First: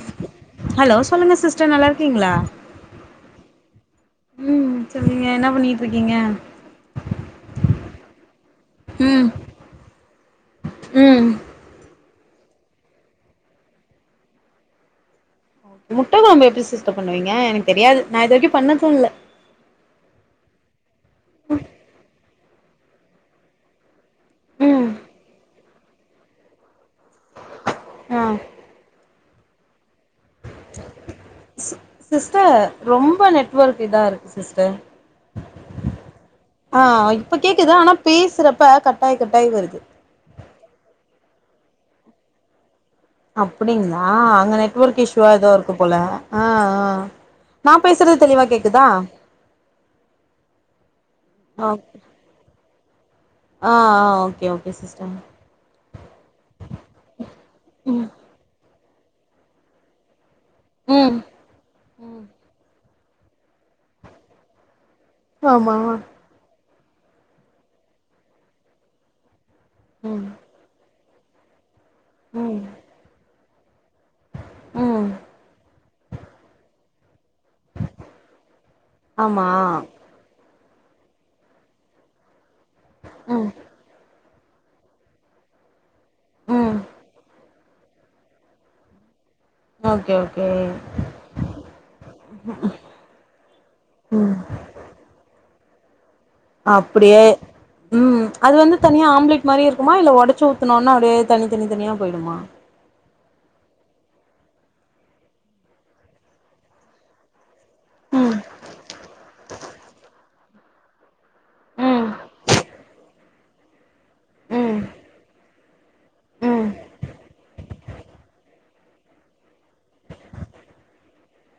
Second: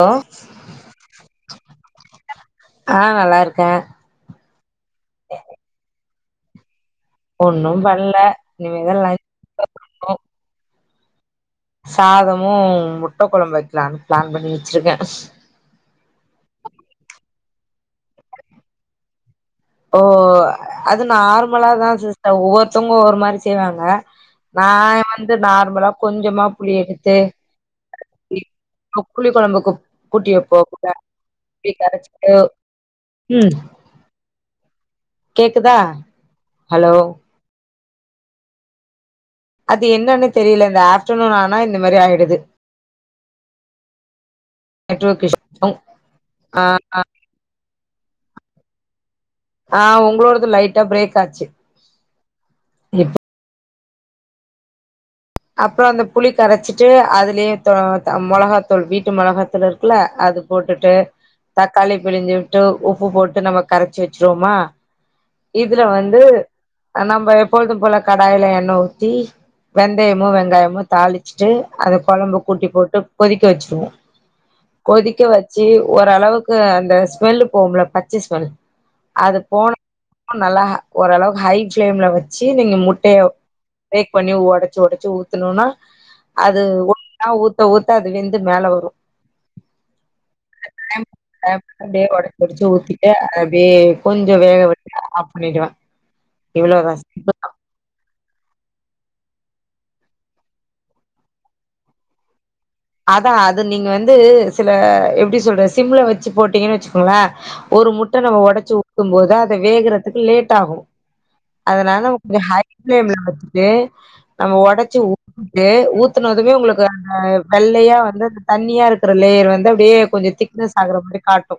hello hello சொல்லுங்க sister நல்லா இருக்கீங்களா ஆ நல்லா இருக்கே ம் சொல்லுங்க என்ன பண்ணிட்டு இருக்கீங்க ஒன்னு பண்ணல இனிமேதா லன்ச் ம் ம் சாதமு முட்ட கொழம்பு வைக்கலான்னு பிளான் பண்ணி வச்சிருக்கே முட்டக்கொழம்பு எப்டி சிஸ்டர் பண்ணுவீங்க எனக்கு தெரியாது நா இது வரைக்கு பண்ணது இல்ல ஓ அது நார்மலா தா சிஸ்டர் ஒவ்வொருத்தவங்க ஒவ்வொரு மாரி செய்வாங்க நா ம் வந்து நார்மலா கொஞ்சமா புளி எடுத்து ஆ புளி கொழம்புக்கு கூட்டி வப்போம்ல சிஸ்டர் ரொம்ப ம் நெட்வொர்க் இதா இருக்கு சிஸ்டர் கேக்குதா ஆ ஹலோ இப்ப கேக்குது ஆனா பேசுறப்ப கட்டாய் கட்டாய் வருது அது என்னன்னு தெரில இந்த ஆப்டர்நூன் ஆனா இந்த மாரி ஆயிடுது அப்டிங்களா அங்க நெட்வொர்க் இஷ்யூவா ஏதோ இருக்கு போல ஆ ஆ நா பேசுறது தெளிவா கேக்குதா ஆ உங்களோடது லைட்டா பிரேக் ஆச்சி ஓகே ஆ ஆ ஓகே ஓகே சிஸ்டர் அப்பறோ அந்த புளி கரச்சிட்டு அதுலயே ம் மொளகாத்தூள் வீட்டு மொளகாத்தூள் இருக்குல்ல அது போட்டுட்டு ம் தக்காளி பிழிஞ்சி விட்டு உப்பு போட்டு நம்ம கரச்சி வச்சிருவோமா ஆமா இதுல வந்து நம்ம எப்பொழுது போல கடாயில எண்ணெ ஊத்தி ம் வெந்தயமு வெங்காயமு தாளிச்சிட்டு அத கொழம்பு ம் கூட்டி போட்டு கொதிக்க வச்சிருவோ ம் கொதிக்க வச்சி ஓரளவுக்கு அந்த ஸ்மெல்லு போகும்ல பச்ச ஸ்மெல் அது ஆமா போன ஒன்ன நல்லா ஓரளவுக்கு ஹை பிளேம்ல வச்சு நீங்க முட்டய ம் பிரேக் பண்ணி ஒடச்சி ஒடச்சி ஊத்துனோன்னா அது ம் ஒன்னா ஊத் த ஊத்த அது வெந்து மேல வரு ஓகே ஓகே [unintelligible] அப்டியே ஒடச்சி ஒடச்சி ஊத்தி அப்டியே அத அப்டியே ம் கொஞ்சோ வேக விட்டு ஆஃப் பண்ணிடுவே இவ்ளோதா அப்டியே சிம்பிள் ம் அது வந்து தனியா ஆம்லேட் மாரி இருக்குமா இல்ல ஒடச்சி ஊத்துணு ஒன்ன அப்டியே தனி தனி தனியா போயி்டுமா அதா அது நீங்க வந்து சில எப்டி சொல்றது சிம்ல வச்சி போட்டீங்கன்னு வச்சுக்கோங்களே ஒரு முட்ட ம் நம்ம ஒடச்சி ஊத்தும் போது அத வேகுறதுக்கு லேட் ஆகு அதனால ம் கொஞ்சோ ஹை பிளேம்ல வச்சிட்டு நம்ம ம் ஒடச்சி ஊத்திட்டு ஊத் துனதுமே ம் உங்களுக்கு அந்த வெள்ளயா வந்து அந்த தண்ணியா இருக்குற லேயர் வந்து அப்டியே கொஞ்சோ திக்னஸ் ஆகுற மாரி காட்டு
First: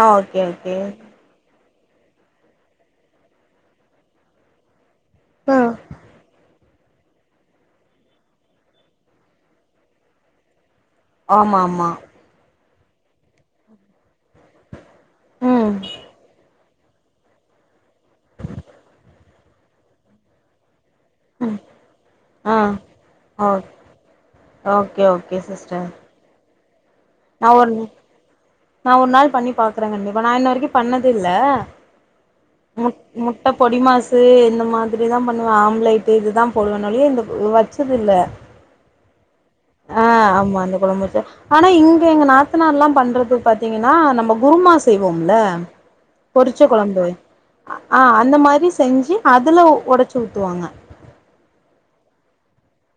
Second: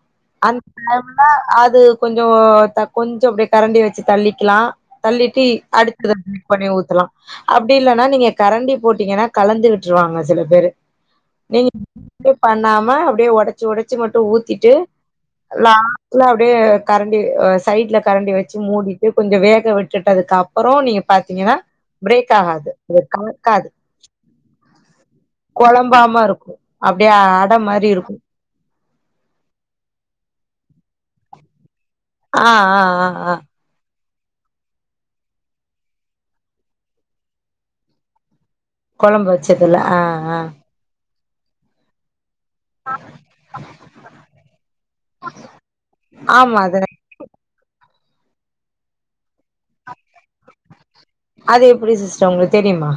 ஆ ஓகேங்க விட்டோம்ன்னா அது கொஞ்சோ கொஞ்சோ அப்டியே கரண்டிய வச்சி தள்ளிக்கிலா தள்ளிட்டு ஆ அடுத்து ரபுல் பண்ணி ஊத்தலா அப்டில்லன்னா நீங்க கரண்டி போட்டீங்கன்னா கலந்துவிட்ருவாங்க சில பேரு ஆமா நீங்க ஆமா அப்டியே பண்ணாம அப்டியே உடச்சு உடச்சு மட்டு ஊத்திட்டு ம் லாஸ்ட்ல அப்டியே கரண்டி சைட்ல கரண்டி வச்சு மூடிட்டு கொஞ்சோ வேக விட்டுட்டதுக்கப் அப்புறோ நீங்க பாத்தீங்கன்னா ம் பிரேக் ஆ ஆகாது அது ஓ கலக்காது ஓகே ஓகே சிஸ்டர் குழம்பாம இருக்கு அப்டியே நா அட ஒரு மாரி இருக்கு நா ஒரு நாள் பண்ணி பாக்குறே கண்டிப்பா நா இன்ன வரைக்கு பண்ணதுல்ல ஆ ஆ முட் ஆ ஆ முட்ட பொடி மாசு இந்த மாதிரி தா பண்ணுவே ஆம்லேட்டு இது தா போடுவே நறைய இந்த வச்சதில்ல கொழம்பு வச்சதுல்ல ஆஹ் ஆஹ் ஆமா அந்த கொழம்பு வச்சோ ஆனா இங்க எங்க நாத் எத்தனால்லா பண்றது பாத்தீங்கன்னா நம்ம குருமா செய்வோம்ல ஆமா பொறிச்ச அது கொழம்பு ஆஹ் அந்த மாரி செஞ்சு அதுல உடச்சு ஊத்துவாங்க அது எப்டி சிஸ்டர் உங்களுக்கு தெரியுமா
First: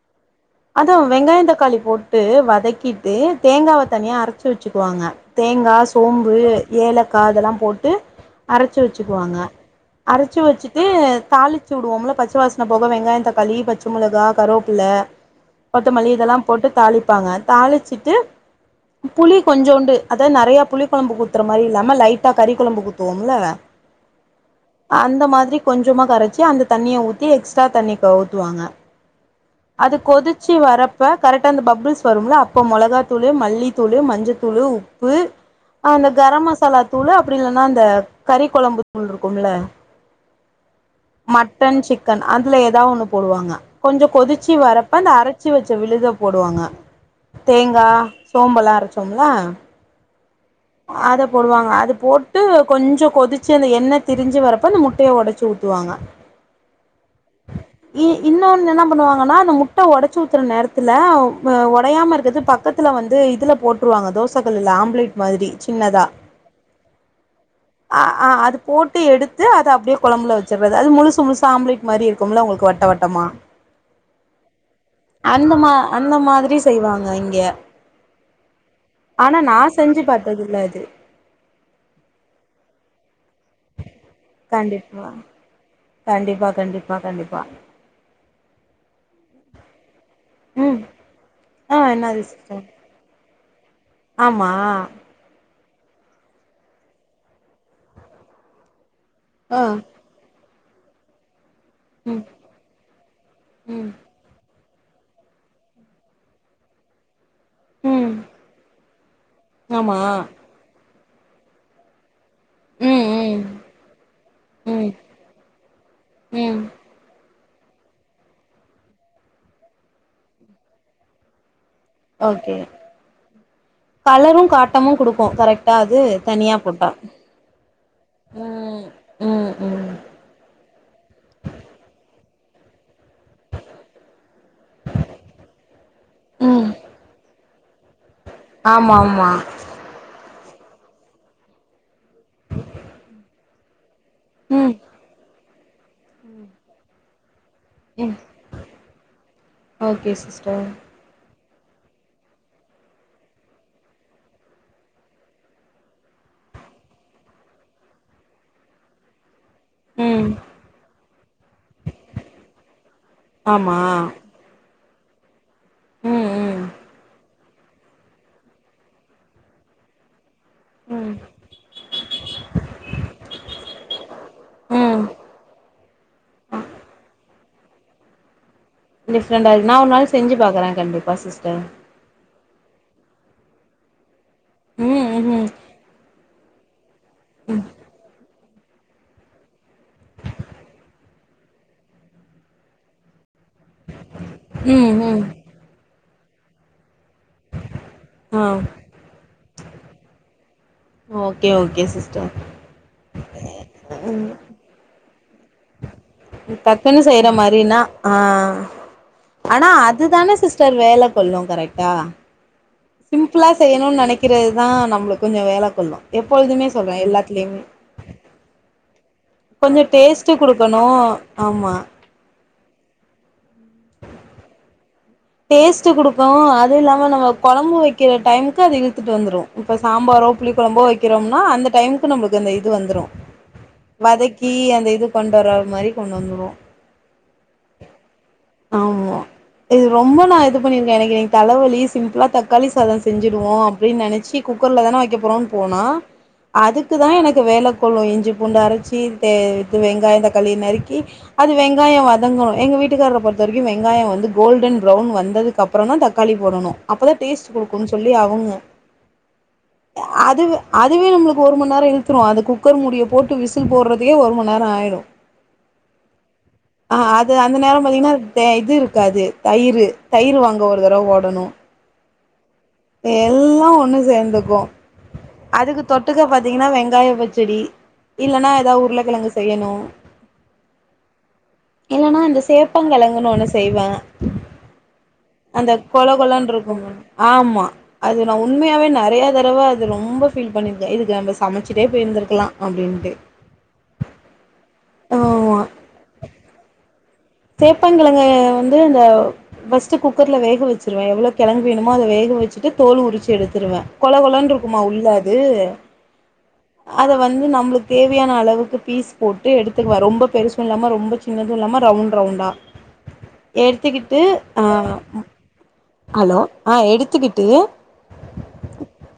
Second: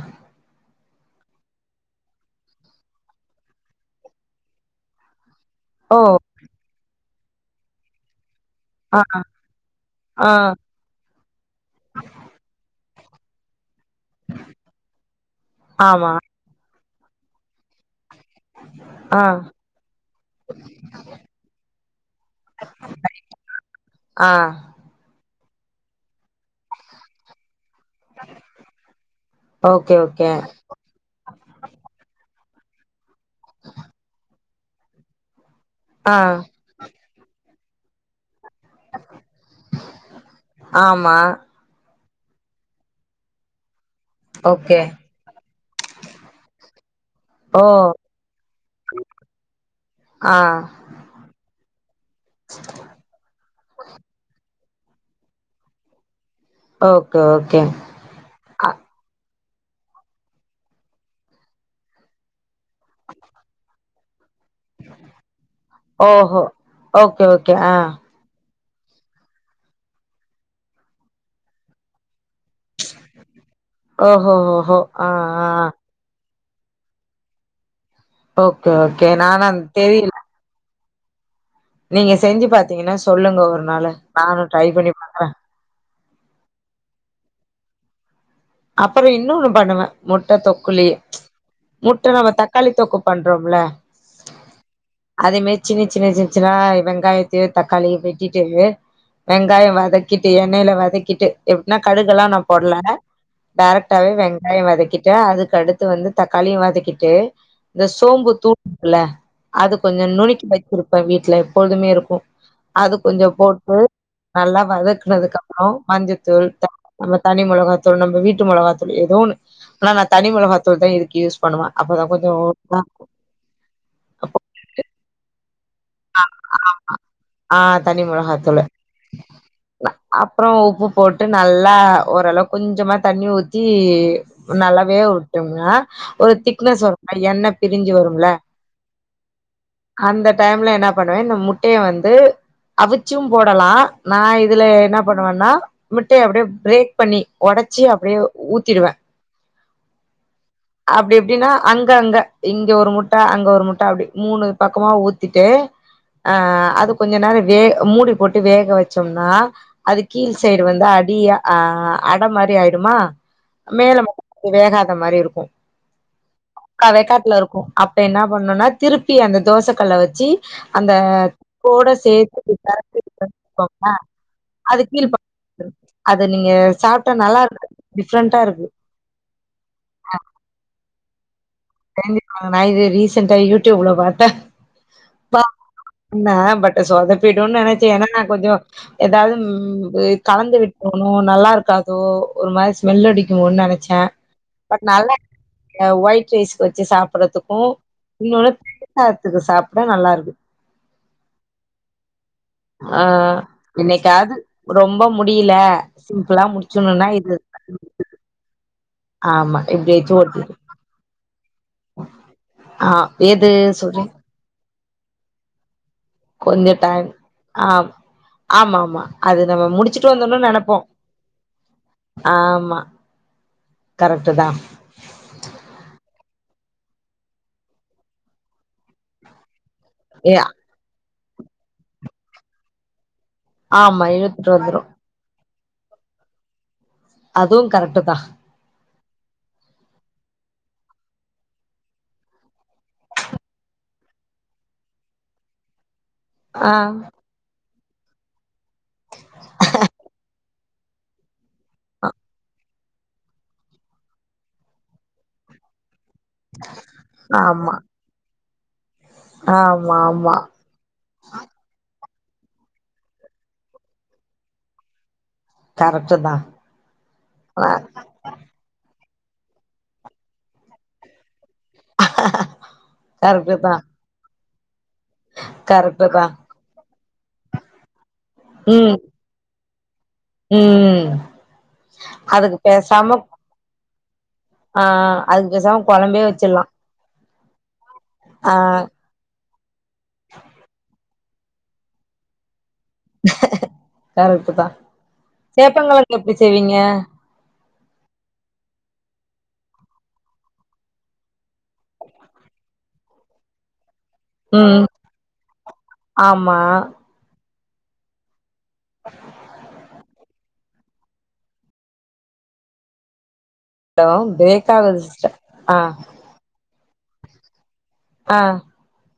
அதா வெங்காயோ தக்காளி போட்டு வதக்கிட்டு தேங்காவ தனியா அரச்சு வச்சுக்குவாங்க தேங் ங்கா ஓ சோம்பு ஏலக்கா அதெல்லா போட்டு அரச்சு ஆ வச்சுக்குவாங்க ஆ அரச்சு வச்சுட் தாளிச்சு வுடுவோம்ல பச்ச வாசன போக வெங்காயோ தக்காளி பச்ச மொளகா கருவேப்புள்ள கொத்தமல்லி ஆமா இதெல்லா போட்டு தாளிப்பாங்க தாளிச்சிட்டு ஆ புளி கொஞ்சோண்டு அதா நெறய புளி கொழம்பு ஊத்துற மாரி இல்லாம லைட்டா கறி கொழம்புக்கு ஊத்துவோம்ல ஆஹ் அந்த மாதிரி கொஞ்சமா கரச்சி அந்த தண்ணிய ஊத்தி எக்ஸ்ட்ரா தண்ணி க ஊத்துவாங்க ஓகே ஓகே கொதிச்சி வரப் இப்ப கரெக்டா அந்த பபுள்ஸ் வரும்ல அப்போ மொளகா தூளு மல்லித்தூளு மஞ்சள்த்தூளு உப்பு அந்த ஆ கரம் மசாலா தூளு அப்டி இல்லனா அந்த கறி கொழம்பு தூள் இருக்கும்ல ஆமா மட்டன் சிக்கன் அதுல எதா ஒண்ணு போடுவாங்க கொஞ்சோ கொதிச்சி ஓகே வரப் ப்ப அந்த அரச்சி வச்ச விழுத போடுவாங்க ஓ தேங்கா சோம்பெல்லா அரச்சோம்ல ஆஹ் அத போடுவாங்க அது போட்டு கொஞ்சோ கொதிச்சு அந்த எண்ண திரிஞ்சி வரப்ப அந்த முட் ட்டய ஒடச்சு ஊத்துவாங்க ஓகே ஓகே இ அ இன்னொன்னு என்ன பண்ணுவாங்கன்னா அந்த முட்ட ஒடச்சி ஊத்துற நேரத்துல ஒடையாம இருக்றது பக் பக்கத்துல வந்து இதுல போட்ருவாங்க தோசகல்லுல மாதிரி சின்னதா ஓஹோ ஓகே ஓகே ஆ ஆஹ் ஆ அது போட்டு எடுத்து அது அப்டியே கொழம்புல வச்சுர்றது அது முழுசு முழுசா ஆம்ப்லேட் மாரி இருக்கும்ல உங்களுக்கு வட் ட வட்டமா ஓஹோ ஓஹோ ஆ ஆ அந்த மா அந்த மாதிரி செய்வாங்க இங்க ஓகே ஓகே நானான் தெரில் பட்டதுல்ல அது நீங்க செஞ்சு பாத்தீங்கன்னா சொல்லுங்க ஒரு நாளு நானு ட்ரை பண்ணி கண்டிப்பா பாக்குற கண்டிப்பா கண்டிப்பா கண்டிப்பா அப்புறோ இன்னொன்னு பண்ணுவே முட்ட ம் தொக்குலே ஆ முட்ட என்னாது நம்ம சிஸ்டர் தக்காளி தொக்கு பண்றோம்ல ஆமா அதே மாரி சின்ன சின்ன சின்ன சின்னாதா வெங்காயத்தயு தக்காளியயு வெட்டிட்டு ஆ வெங்காயோ வதக்கிட்டு எண்ணெயில வதக்கிட்டு எப்டின்னா ம் கடுகுல்லா நா போடல ம் டேரக்ட்டாவே வெங்காயோ வதக்கிட்டு அதுக்கு அடுத்து வந்து தக்காளியு வதக்கிட்டு இந்த ம் சோம்பு தூள்ல அது ஆமா கொஞ்சோ நுனுக்கி வச்சிருப்பே வீட்ல எப்பொழுதுமே இருக்குமா அது ம் கொஞ்சோ ம் போட்டு நல்லா ம் வதக்குனதுக்கு அப்றோ மஞ்சத்தூள் ம் தாளி தனி மொளகத் தூள் நம்ம வீட்டு மொளகாத்தூள் ஏதோ ஒண்ணு ஆனா நா தனி மொளகாத்தூள் தா இதுக்கு யூஸ் பண்ணுவ அப்பதா கொஞ்சோ ஓகே ஒரப்பாக்கு கலரு காட்டமு குடுக்கு கரெக்ட் ட்டாது தனியா போட்டா ஆ தனி ம் ம் ம் அப்றோ உப்பு போட்டு நல்லா ஓரளவுக் கொஞ்சமா தண்ணி ஊத்தி நல்லா வேவ விட்டோம்னா ஒரு திக்னெஸ் வரும்ல எண்ண பிரிஞ்சு வரும்ல ஆம்மாமா அந்த டைம்ல என்னா பண்ணுவே இந்த முட்டைய வந்து அவிச்சு போடலா நா இதுல ம் என்னா பண்ணுவன்னா மிட்டய அப்டியே பிரேக் பண்ணி ஒடச் சி ம் அப்டியே ஊத்திடுவே ஓகே சிஸ்டர் அப்டி எப்டின்னா அங்க அங்க இங்க ஒரு முட்ட அங்க ஒரு முட்ட அப்டி மூணு பக்கமா ஊத் திட்டு அ அது கொஞ்சோ நேரோ வே மூடி போட்டு வேக வச்சோம்னா அது ம் கீழ் சைடு வந்து அடியா ஆ அட மாரி ஆயிடுமா ஆமா மேல மட்டு வேகாத மாரி இருக்கு ம் ம் முக்கா வேக்காட்ல இருக்கு அப்ப என்ன பண்ணுனா திருப்பி அந்த தோசக்கல்ல வச்சி அந்த ம் தொக்கோட சேத்து பெரட்டி விட்டோனு வச்சுக்கோங்கள அது ம் கீழ் பக்கோ வந்துரு அத நீங்க சாப்ட்டா நல்லாருக்கு டிஃப்ரெண்டா இருக்கு டிஃப்ரெண்டாருக்கு நா ஒரு நாள் செஞ்சு பாக்குறே கண்டிப்பா சிஸ்டர் செஞ்சி பாருங்க நா இத ரீசன்ட்டா யூடியூப்ல பாத்த ம் ம் பாத்து பண்ண பட் சோதப்பிடுன்னு நெனச்சு ஏனா நா கொஞ்சோ எதாவுது ம் கலந்து விட்டோணோ நல்லா இருக்காதோ ஒரு மாரி ஸ்மெல் அடிக்குமோன்னு நெனைச்ச பட் ம் நல்லா ம் இருக்குங்க ஓயிட் ரைஸ்கு வச்சு சாப்படுறதுக்கு ஆ இன்னொன்னு [unintelligible] [unintelligible] சாப்பிட நல்லா இருக்கு ஓகே ஓகே சிஸ்டர் ஆ என்னைக்காது ரொம்ப முடியில டக்குன்னு செய்யற மாரின்னா ஆ ஆமா ஆனா இப்டி வச்சு அதுதான ஓட்டிட்டு சிஸ்டர் வேல கொல்லு கரெக்ட்டா ஆ சிம்பிளா எது செய்யணுனு சொல்றீங் நெனைக்கிறது தா நம்மளுக்கு கொஞ்சோ வேல கொள்ளு எப்பொழுதுமே கொஞ்ச சொல்றே டைம் எல்லாத்திலியுமே ஆ ஆமா ஆமா அது நம்ம கொஞ்சோ முடிச்சுட்டு டேஸ்ட் வந்தர்னு நெனப்போ குடுக்குணு ஆமா ஆமா கரெக்ட் தா டேஸ்ட்டு குடுக்கு அது இல்லாம நம்ம கொழம்பு வைக்கிற டைமுக்கு அது இழுத்துட்டு வந்துரு இப்ப சாம்பாரோ ஏ புளி கொழம்போ வைக்கிறோம்னா அந்த டைமுக்கு நம்மளுக்கு அந்த இது வந்துரு ஆமா இழுத்துட்டு வதக்கி வந்துரு அந்த இது கொண்டு வர மாரி கொண்டு வந்துருவோ அதுவு கரெக்ட் தா ஆமா இது ரொம்ப நா இது பண்ணியிருக்கே எனக்கு இன்னக்கி தலைவலி சிம்பிளா தக்காளி சாதோ செஞ்சுடுவோ அப்டின்னு நெனைச்சி குக்கர்ல தான வைக்க போறோ போனா ஆ அதுக்கு தா எனக் கு வேல கொள்ளு இஞ்சி பூண்டு அரைச்சி தே இது வெங்காயோ தக்காளி நறுக்கி அது வெங்காயோ வதங்கு எங்க வீட்டுக்கார்ர பொருத்த வரைக்கு வெங்காயோ வந்து கோல்டன் பௌன் வந்ததுக்கு அப்றோ தா தக்காளி போடணு அப்பதா டேஸ்ட் குடுக்குனு சொ சொல்லி அவங்க ஆ ஆமா ஆமா அது அதுவே நம்மளுக்கு ஒரு மநேரம் இழுத்துடும் அது குக்கர் மூடிய போட்டு விசில் போடுறதுக்கே ஒரு மநேரம் ஆய்டும் கரெக்ட்டு தா ஆ அது அந்த ஆ நேரம் பாத்தீங்கன்னா தே இது இருக்காது தயிர் தயிர் வாங்க ஒரு தடவ ஓடணும் அஹ எல்லா ஒன்னு சேர்ந்துக்கும் அதுக்கு கரெக்ட்டு தொட்டுக்க தா பாத்தீங்கன்னா வெங்காய பச்சடி இல்லன்னா ஏதாவது ம் உருளக்கிழங்கு செய்யணும் ம் இல்லன்னா இந்தந்த அதுக்கு பேசாம சேப்பங்கிழங்குன்னு ஒண்ணு செய்வ ஆ அதுக்கு அந்த பேசாம கொல கொழம்பே கொல வச்சிட்லா இருக்கும் ஆமா அது நா ஆ உண்மையாவே நிறைய தடவ அது ரொம்ப பபீல் பண்ணிருக்கே இது நம்ம சமைச்சிட்டே போயிருந்திருக்கலா அப்படின்ட்டு கரெக்ட் தா ஆமா சேப்பங்கிழங்கு எப்படி செய்வீங்க சேப்பங்கிழங்க வந்து இந்த ஃபர்ஸ்ட் குக்கர்ல வேக வச்சருவே எவ்வளோ கிழங்கு வேணமோ அத வேக வச்சுட்டு தோல் உரிச்சு எடுத்துடுவே கொல கொலன்ன இருக்குமா ம் உள்ளது அது ஆமா அத வந்து நம்மளுக்கு தேவையான அளவுக்கு பீஸ் போட்டு எடுத்துக்குவ ரொம்ப பெருசும் இல்லாம ரொம்ப சின்னதும் இல்லாம ரவுண்ட் ரவுண்டு ரவுண்ட்டா ஹலோ எடுத்துக்ட்டு ஆ பிரேக் ஆகுது சிஸ்டர் ஆ ஹலோ ஆ எடுத்துக்கிட்டு ஆ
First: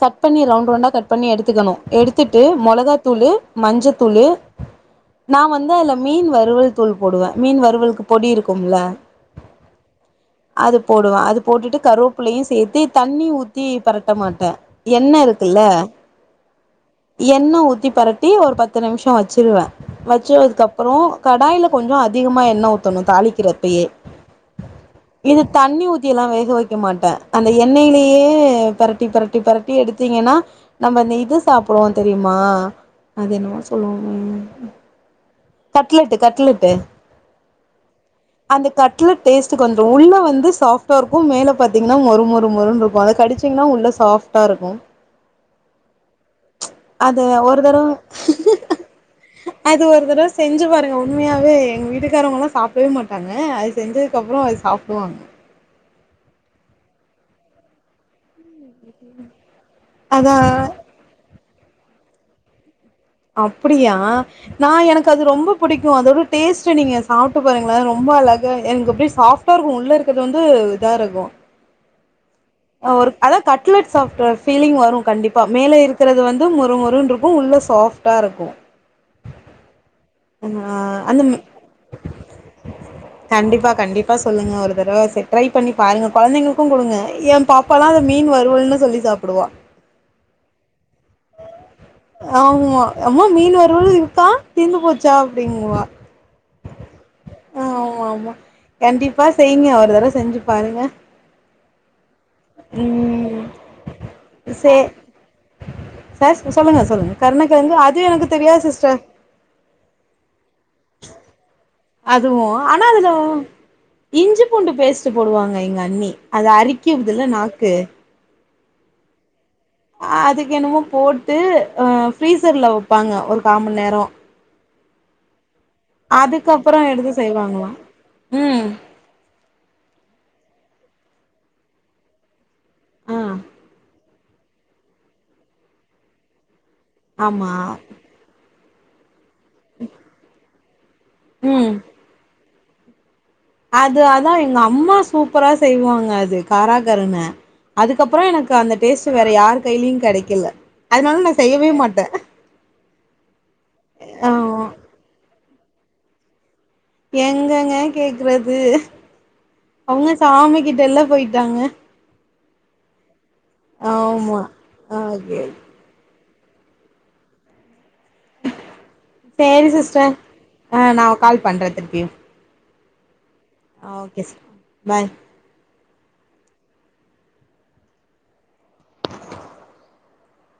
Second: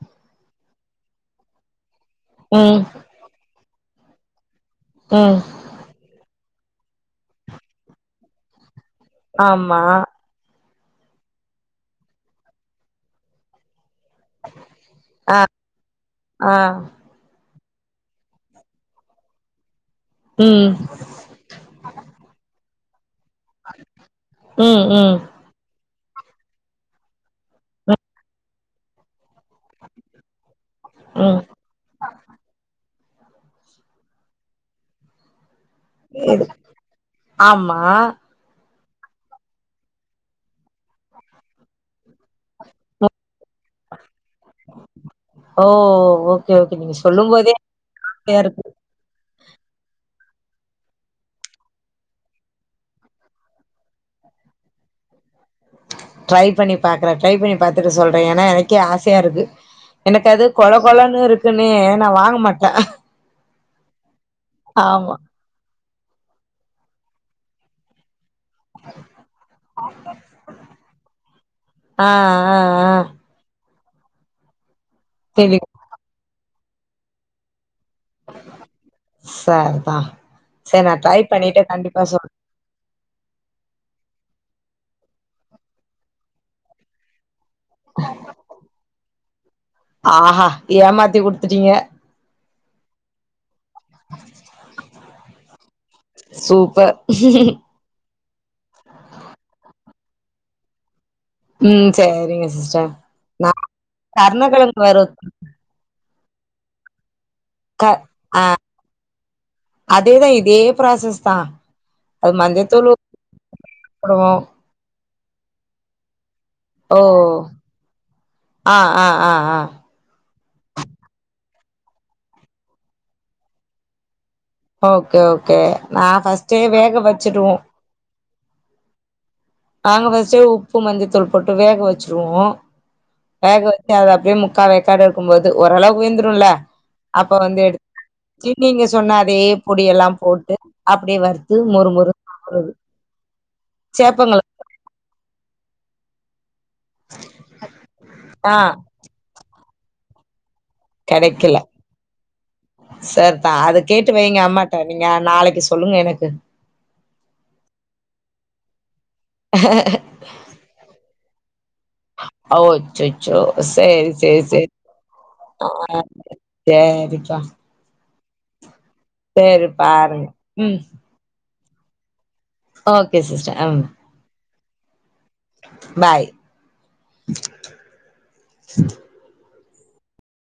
கட் பண்ணி ரவுண்ட் ரவுண்டா கட் பண்ணி எடுத்துக்கணு எடுத்துட்டு ம் மிளகா தூளு மஞ்ச தூள் ம் நா வந்து அதுல மீன் வறுவல் தூள் போடுவே மீன் வறுவல் க்கு பொடி இருக்கும்ல ஆமா அத போடுவ அது போட்டுட்டு கருவேப்பள்ளையு சேர்த்து தண்ணி ஊ த்தீ பரட்ட மாட்ட என்ன ஆ இருக்குல்ல ஆ எண்ண ஊத்தி பரட்டி ஒரு பத்து நிமிஷம் வச்சுருவே ம் வச்சதுக்குப்பறம் கடாய்ல கொஞ்ச அதிகமா எண்ண ஊத்தணும் தாளிக்கிறப்பையே ம் ம் இது தண்ணி ஊத் எல்லாம் வேக வைக்க மாட்டே அந்த எண்ணெய்லயே பரட்டி பரட்டி பரட்டி எடுத்தீங்கன்னா நம்ம இந்த ம் சாப்பிடுவோம் தெரியுமா அது என்னமோ சொல்லுவோமே கட்லெட்டு் இது கட்லெட் ஆமா அந்த கட்லெட் டேஸ்ட் கொஞ்ச உள்ள வந்து சாஃப்டா இருக்கும் மேல பாத்தீங்கன்னா மொறு மொறு மொறு இருக்கும் அத கடிச்ச சிகன உள்ள சாஃப்ட்டா இருக்கும் ஓ ஓகே ஓகே நீங்க அது சொல்லும் போதோ ஒரு தடவ இருக்கு அது ஒரு தடவ செஞ்சு பாருங்க உண்மையாவே எங்க வீட்டுக்காரவங்கலா சாப்பிடவே மாட்டாங்க அது செஞ்சதுக்கப்புறம் அது சாப்பிடுவாங்க டிரை பண்ணி பாக்குற ட்ரை பண்ணி பாத்துட்டு சொல்லுற எனா எனக் கே ஆசையா இருக்கு எனக்கு அதா அது கொல கொழன்னு இருக்குன்னே நா வாங்க மாட்டே அப்படியா நா எனக்கு ஆமா அது ரொம்ப பிடிக்கும் அதோட டேஸ்ட் நீங்க சாப்பிட்டு பாருங்கள ரொம்ப அழக எனக்கு அப்படிய சாப்டா இருக்கும் உள்ள இருக்கற வந்து இதா இருக்கு ஆ ஆ ஒரு அதா கட்லெட் சாஃப்ட் ஃபீலிங் வரும் கண்டிப்பா தெரியு மேல இருக்கிறது வந்து மமொறு மொருணு இருக்கும் உள்ள சாஃப்ட் டா இருக்கும் சரிதா ஆ சரி நா ட்ரை அந்த பண்ணிட்டு கண்டிப்பா சொல்றே கண்டிப்பா கண்டிப்பா சொல்லுங்க ஒரு தடவ செ ட்ரை பண்ணி பாருங்க கொழந்தைங்களுக்கு குடுங்க எம் பாப்பாலா அத மீன் வருவல்ன்னு சொல்லி சாப்புடுவா ஆஹா ஏமாத்தி குடுத்துட்டீங்க ஆமா அம்மா மீன் வறுவல் இருக்கா தீந்து போச்சா அப்டின்வா ப அவ் ஆமா கண்டிப்பா செய்ங்க ஒரு தடவ செஞ்சு பாருங்க ம் சரிங்க சிஸ்ட ம் நா சே கர்ணக்கிழங் வறோத் சார் ஸு சொல்லுங்க சொல்லுங்க கருணக்கிழங்கு க அது எனக்கு ஆ தெரியா சிஸ்டர் அதேதா இதே ப்ராசஸ் தா அது அதுவு ஆனா மஞ்சத்தூள் அதுலுவ் போடுவோ இஞ்சி பூண்டு பேஸ்ட்டு போடுவாங்க எங்க அண்ணி அத அரிக் ஓ க்கீடுதுல நாக்கு ஆ ஆ ஆ ஆஆ அ அதுக்கு என்னமோ போட்டு அ ஃப்ரீசர்ல வுப்பாங்க ஒரு கா மண் நேரோ ஓகே ஓகே நா ஃபஸ்ட்டே அதுக்கப்புறோ வேக எடுத்து வச்சிடுவு செய்வாங்களா ம் நாங்க ஃபஸ்ட்டுவ் உப்பு மஞ்சத்தூள் போட்டு வேக வச்சிருவோ ஆ வேக வத்தி அத் அப்டேமு காரே கட இருக்கும் போது ஓரளவ் உய்ந்துருல்ல அப்ப ஆமா வந்து எடு கி நீங்கிஸ் சொன்னா அதே பொடி எல்லாம் போட்டு அப்படே வறுத்து ம் மொறு மொறு சாப்புறுது அது அதா எங் அம்மா சூப்பரா செய்வாங்க அது காராக் கருனே அதுக்கப்பறோ எனக் ஆ அந்த டேஸ்ட்டு வேற யார் கைலியு கடைக்கல அதனால் நா செய்யவே மாட்ட சர்தா அது கேட்டு வையுங்க ஆ அம்மாட்ட நீங்க நாளைக்கு சொல்லுங் எனக்கு எங்கங்க கேக்றது அவ்ங்க சாமி கிட்டல்லா போய்ட்டாங்க அவோ அச்சச்சோ சய் ஆமா செர் செர் ஓகே [inaudible] தேரிக்கா சேரி சிஸ்ட பாருங்க ம் ஆ நாவ் கால் பண்ற திருப்பியு ஓகே சிஸ்ட அம் ஓகெஸ் பாய் பாய்